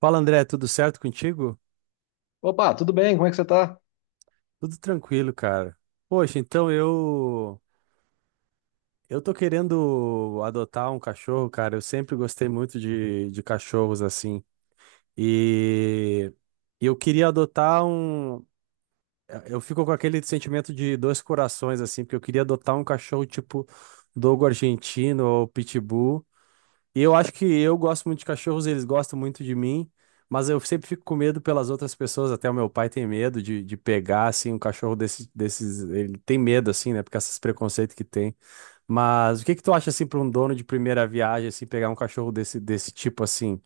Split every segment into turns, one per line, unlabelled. Fala, André, tudo certo contigo?
Opa, tudo bem? Como é que você tá?
Tudo tranquilo, cara. Poxa, então eu tô querendo adotar um cachorro, cara. Eu sempre gostei muito de cachorros assim. E e eu queria adotar um eu Fico com aquele sentimento de 2 corações assim, porque eu queria adotar um cachorro tipo dogo argentino ou pitbull. Eu acho que eu gosto muito de cachorros, eles gostam muito de mim, mas eu sempre fico com medo pelas outras pessoas, até o meu pai tem medo de pegar, assim, um cachorro desses, ele tem medo, assim, né, porque esses preconceitos que tem. Mas o que que tu acha, assim, para um dono de primeira viagem, assim, pegar um cachorro desse tipo, assim?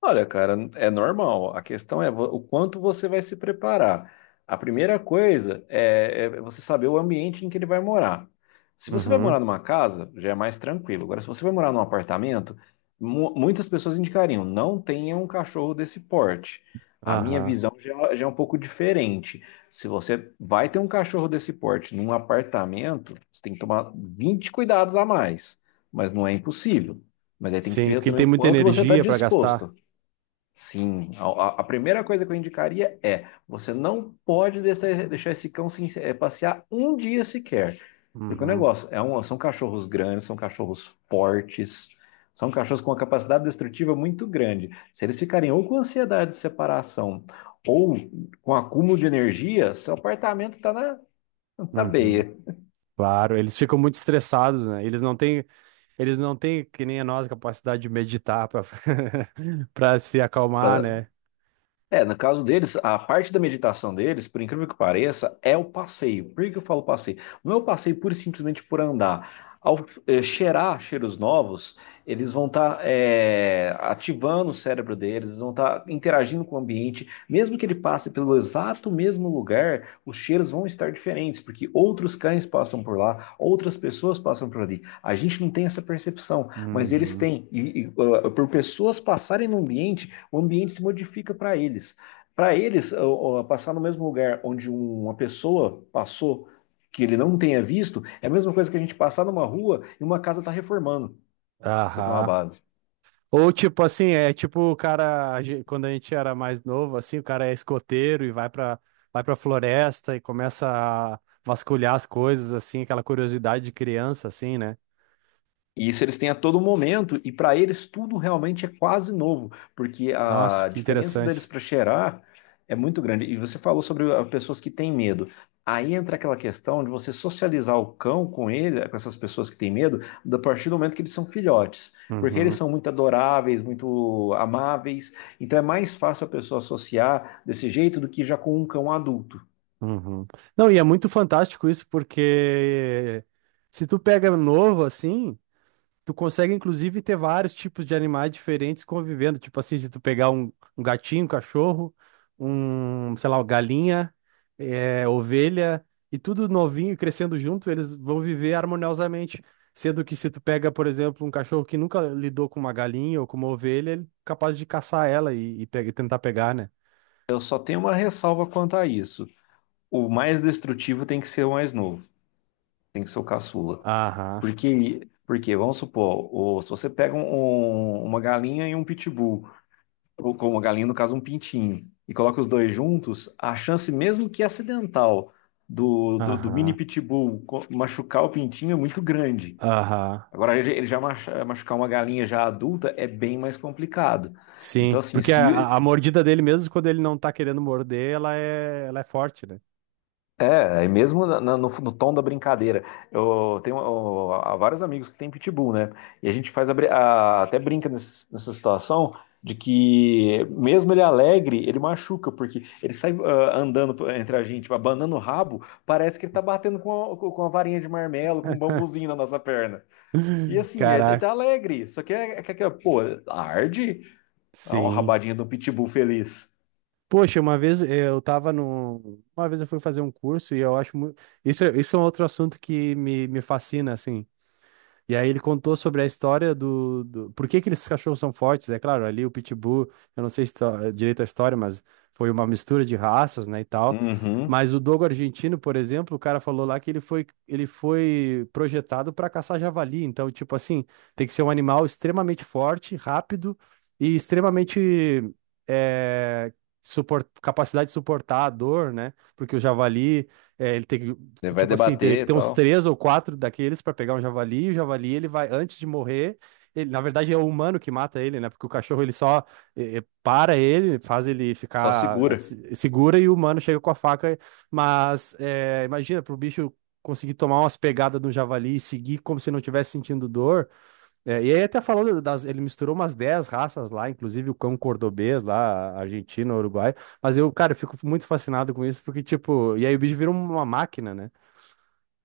Olha, cara, é normal. A questão é o quanto você vai se preparar. A primeira coisa é você saber o ambiente em que ele vai morar. Se você vai
Uhum,
morar numa casa, já é mais tranquilo. Agora, se você vai morar num apartamento, muitas pessoas indicariam, não tenha um cachorro desse porte. A minha
aham.
visão já é um pouco diferente. Se você vai ter um cachorro desse porte num apartamento, você tem que tomar 20 cuidados a mais, mas não é impossível. Mas aí tem que
Sim,
ver
porque ele
também
tem
o
muita
quanto você está
energia para gastar.
disposto. Sim, primeira coisa que eu indicaria é: você não pode deixar esse cão se, passear um dia sequer. Porque o
Uhum,
negócio é um, são cachorros grandes, são cachorros fortes, são cachorros com uma capacidade destrutiva muito grande. Se eles ficarem ou com ansiedade de separação ou com acúmulo de energia, seu apartamento está na
uhum.
beia
Claro, eles ficam muito estressados, né? Eles não têm. Eles não têm, que nem a nós, capacidade de meditar para para se acalmar,
para
né?
É, no caso deles, a parte da meditação deles, por incrível que pareça, é o passeio. Por que que eu falo passeio? Não é o passeio pura e simplesmente por andar. Ao cheirar cheiros novos, eles vão estar ativando o cérebro deles, eles vão estar interagindo com o ambiente. Mesmo que ele passe pelo exato mesmo lugar, os cheiros vão estar diferentes, porque outros cães passam por lá, outras pessoas passam por ali. A gente não tem essa percepção, mas eles
Uhum.
têm. E por pessoas passarem no ambiente, o ambiente se modifica para eles. Para eles, passar no mesmo lugar onde uma pessoa passou que ele não tenha visto, é a mesma coisa que a gente passar numa rua e uma casa está reformando. Pra Você tem uma
Aham.
base.
Ou tipo assim, é tipo o cara, quando a gente era mais novo, assim, o cara é escoteiro e vai pra floresta e começa a vasculhar as coisas, assim, aquela curiosidade de criança, assim, né?
E isso eles têm a todo momento, e para eles tudo realmente é quase novo, porque
Nossa,
a
que
diferença
interessante.
deles para cheirar é muito grande. E você falou sobre ah, pessoas que têm medo. Aí entra aquela questão de você socializar o cão com ele, com essas pessoas que têm medo, a partir do momento que eles são filhotes, porque eles
Uhum.
são muito adoráveis, muito amáveis. Então é mais fácil a pessoa associar desse jeito do que já com um cão adulto.
Uhum. Não, e é muito fantástico isso, porque se tu pega novo, assim. Tu consegue, inclusive, ter vários tipos de animais diferentes convivendo. Tipo assim, se tu pegar um gatinho, um cachorro, um, sei lá, uma galinha, ovelha, e tudo novinho e crescendo junto, eles vão viver harmoniosamente. Sendo que se tu pega, por exemplo, um cachorro que nunca lidou com uma galinha ou com uma ovelha, ele é capaz de caçar ela e tentar pegar, né?
Eu só tenho uma ressalva quanto a isso. O mais destrutivo tem que ser o mais novo, tem que ser o caçula.
Aham,
Porque vamos supor, se você pega uma galinha e um pitbull, ou com uma galinha, no caso, um pintinho, e coloca os dois juntos, a chance, mesmo que acidental, do mini
aham,
pitbull machucar o pintinho é muito grande.
aham.
Agora, ele já machucar uma galinha já adulta é bem mais complicado. Então,
Sim,
assim,
porque a,
se,
a a mordida dele, mesmo quando ele não tá querendo morder, ela é forte, né?
é, e mesmo no tom da brincadeira. Eu tenho ó, há vários amigos que têm pitbull, né? E a gente faz a até brinca nessa situação de que, mesmo ele alegre, ele machuca, porque ele sai ah, andando entre a gente, abanando o rabo, parece que ele tá batendo com a varinha de marmelo, com um bambuzinho na nossa perna. E assim, é, ele
Caraca,
tá alegre, só que pô, arde. Ah, uma
sim.
rabadinha do pitbull feliz.
Poxa, uma vez eh, eu tava no. Uma vez eu fui fazer um curso e eu acho muito. Isso, isso é um outro assunto que me fascina, assim. E aí ele contou sobre a história do... Por que que esses cachorros são fortes, né? Claro, ali o Pitbull, eu não sei direito a história, mas foi uma mistura de raças, né, e tal.
Uhum,
Mas o dogo argentino, por exemplo, o cara falou lá que ele foi projetado para caçar javali. Então, tipo assim, tem que ser um animal extremamente forte, rápido e extremamente... eh, capacidade de suportar a dor, né? Porque o javali, ele tem que.
ele vai
Tipo assim, teria que
debater e
ter uns
tal,
3 ou 4 daqueles pra pegar um javali, e o javali ele vai, antes de morrer, na verdade é o humano que mata ele, né? Porque o cachorro ele só para ele, faz ele
só
ficar
segura.
assim, segura e o humano chega com a faca. Mas imagina, pro bicho conseguir tomar umas pegadas do javali e seguir como se não tivesse sentindo dor. É, e aí até falou das, ele misturou umas 10 raças lá, inclusive o cão cordobês lá, Argentina, Uruguai. Mas eu, cara, eu fico muito fascinado com isso, porque, tipo, e aí o bicho vira uma máquina, né?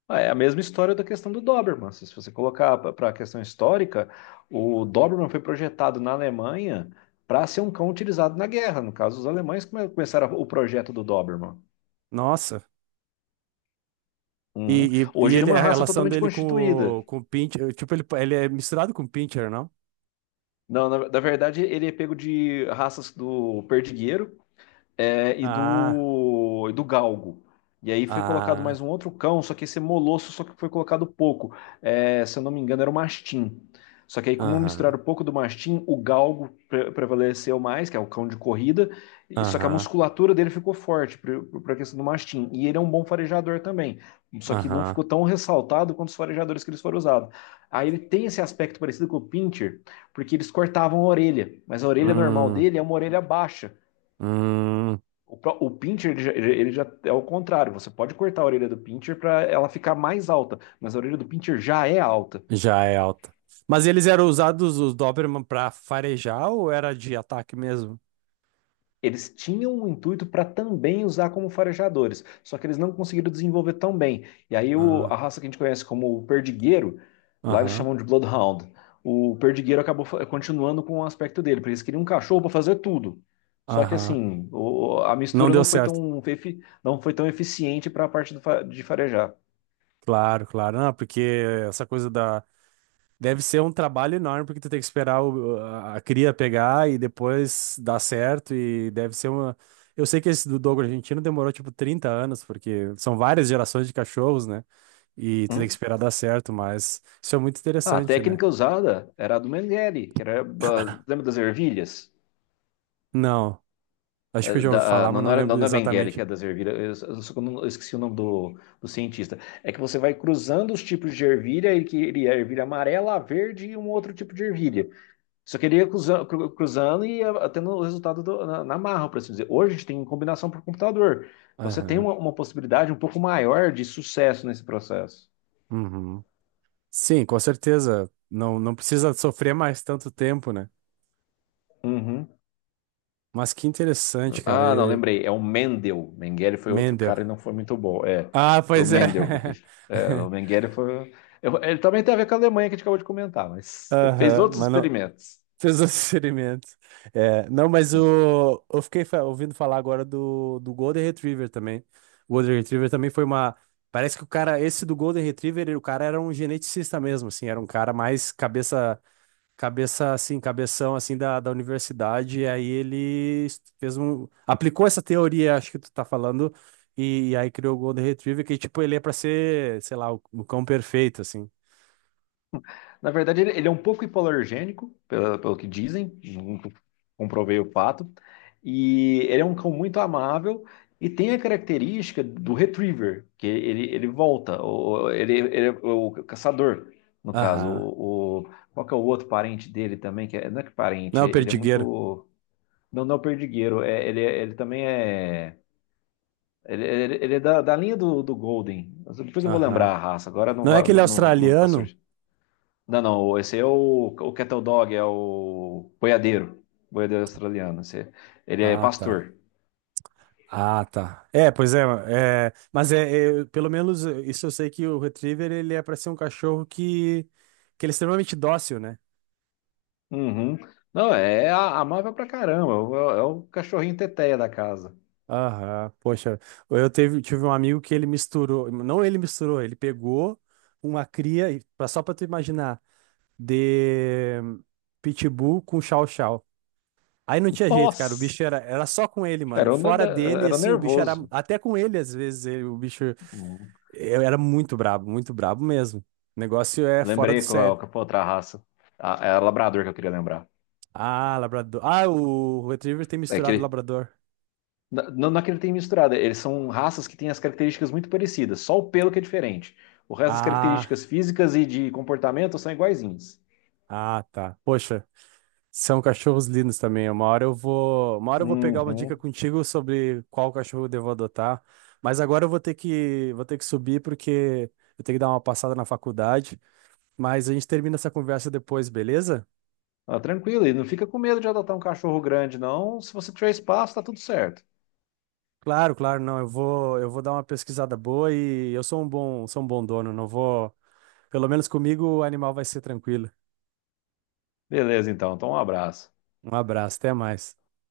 Ah, é a mesma história da questão do Doberman. Se você colocar para a questão histórica, o Doberman foi projetado na Alemanha para ser um cão utilizado na guerra. No caso, os alemães começaram o projeto do Doberman.
Nossa.
Uhum. Hoje ele é uma
A
raça
relação
totalmente
dele com
constituída.
com o Pincher, tipo, ele é misturado com o Pincher, não?
Não, na verdade, ele é pego de raças do perdigueiro,
Ah,
e do galgo. E aí foi colocado
ah,
mais um outro cão, só que esse é molosso, só que foi colocado pouco. É, se eu não me engano, era o mastim. Só que aí, como
aham,
misturaram pouco do mastim, o galgo prevaleceu mais, que é o cão de corrida, só que a
aham,
musculatura dele ficou forte para a questão do mastim. E ele é um bom farejador também, só que não
aham,
ficou tão ressaltado quanto os farejadores que eles foram usados. Aí ele tem esse aspecto parecido com o pincher, porque eles cortavam a orelha, mas a orelha normal
hum,
dele é uma orelha baixa.
hum,
O pincher, ele já é o contrário. Você pode cortar a orelha do pincher para ela ficar mais alta, mas a orelha do pincher já é alta.
já é alta. Mas eles eram usados, os Doberman, pra farejar ou era de ataque mesmo?
Eles tinham um intuito para também usar como farejadores, só que eles não conseguiram desenvolver tão bem. E aí
Ah,
a raça que a gente conhece como o perdigueiro, lá eles
aham,
chamam de Bloodhound. O perdigueiro acabou continuando com o aspecto dele, porque eles queriam um cachorro para fazer tudo. Só que
aham,
assim, a
não
mistura
deu
não foi
certo.
tão, não foi tão eficiente para a parte do de farejar.
Claro, claro, não, porque essa coisa da. Deve ser um trabalho enorme, porque tu tem que esperar a cria pegar e depois dar certo. E deve ser uma. Eu sei que esse do Dogo argentino demorou tipo 30 anos, porque são várias gerações de cachorros, né? E tu tem que
Hum?
esperar dar certo, mas isso é muito
Ah, a
interessante, né?
técnica usada era a do Mengele, que era, ah, lembra das ervilhas?
Não, acho
Ah,
que eu já ouvi falar, mas
não,
não
não era, não,
lembro
não é Mengele que
exatamente.
é das ervilhas, eu só que eu eu esqueci o nome do cientista. É que você vai cruzando os tipos de ervilha, e que ele é ervilha amarela, a verde e um outro tipo de ervilha. Só queria ele cruzando, e ia tendo o resultado na, na marra, por assim dizer. Hoje a gente tem combinação por computador. Então você tem
Aham.
uma possibilidade um pouco maior de sucesso nesse processo.
Uhum. Sim, com certeza. Não, não precisa sofrer mais tanto tempo, né?
Uhum.
Mas que interessante, cara.
Ah, não,
E...
lembrei. É o Mendel. Mengele foi outro
Mendel.
cara e não foi muito bom. É,
Ah,
foi o
pois é.
Mendel que fez. É, o Mengele foi. Ele também tem a ver com a Alemanha que a gente acabou de comentar, mas fez
Aham,
outros
mano.
experimentos.
Fez seus assessoramentos. É, não, mas o, ouvindo falar agora do Golden Retriever também. O Golden Retriever também foi uma. Parece que o cara, esse do Golden Retriever, o cara era um geneticista mesmo, assim, era um cara mais cabeça. Cabeça assim, cabeção assim da universidade, e aí fez um, aplicou essa teoria, acho que tu tá falando, e aí criou o Golden Retriever, que tipo, ele é pra ser, sei lá, o cão perfeito, assim.
Na verdade, ele é um pouco hipoalergênico, pelo que dizem, nunca comprovei o fato. E ele é um cão muito amável e tem a característica do retriever, que ele volta, ele é o caçador, no caso.
Aham.
Qual que é o outro parente dele também? Que não é que
Não é
parente,
o
ele é
perdigueiro.
muito. Não, não é o perdigueiro, ele também é. Ele é da, da linha do Golden. Depois eu vou
Aham.
lembrar a raça, agora não,
Não é aquele
não, não, não tá
australiano?
surgindo. Não, não, esse é o Cattle Dog, é o boiadeiro, boiadeiro australiano. Esse, ele é
Ah, tá.
pastor.
Ah, tá. É, pois é, é, mas é, é, pelo menos isso eu sei que o Retriever ele é para ser um cachorro que ele é extremamente dócil, né?
Uhum. Não, é amável pra caramba, é é o cachorrinho teteia da casa.
Aham, poxa, tive um amigo que ele misturou, não ele misturou, ele pegou uma cria, só pra tu imaginar, de Pitbull com Chow Chow. Aí não tinha jeito, cara,
Nossa,
era só com ele, mano.
era, o
Fora
nada-
dele,
era o
assim,
nervoso.
até com ele às vezes, o bicho
Uhum.
eu era muito brabo mesmo. O negócio é fora do
Lembrei
sério.
qual, qual foi a outra raça. A, é a labrador que eu queria lembrar.
Ah, labrador. Ah, o Retriever tem
É que
misturado
ele,
labrador.
não, não é que ele tem misturado, eles são raças que têm as características muito parecidas, só o pelo que é diferente. O resto das
Ah,
características físicas e de comportamento são iguaizinhas.
ah, tá. Poxa, são cachorros lindos também. Uma hora eu vou pegar uma dica
Uhum.
contigo sobre qual cachorro eu devo adotar. Mas agora eu vou ter que subir porque eu tenho que dar uma passada na faculdade. Mas a gente termina essa conversa depois, beleza?
Ah, tranquilo, e não fica com medo de adotar um cachorro grande, não. Se você tiver espaço, tá tudo certo.
Claro, claro, não. Eu vou dar uma pesquisada boa e eu sou sou um bom dono. Não vou, pelo menos comigo o animal vai ser tranquilo.
Beleza, então. Então, um abraço.
Um abraço, até mais.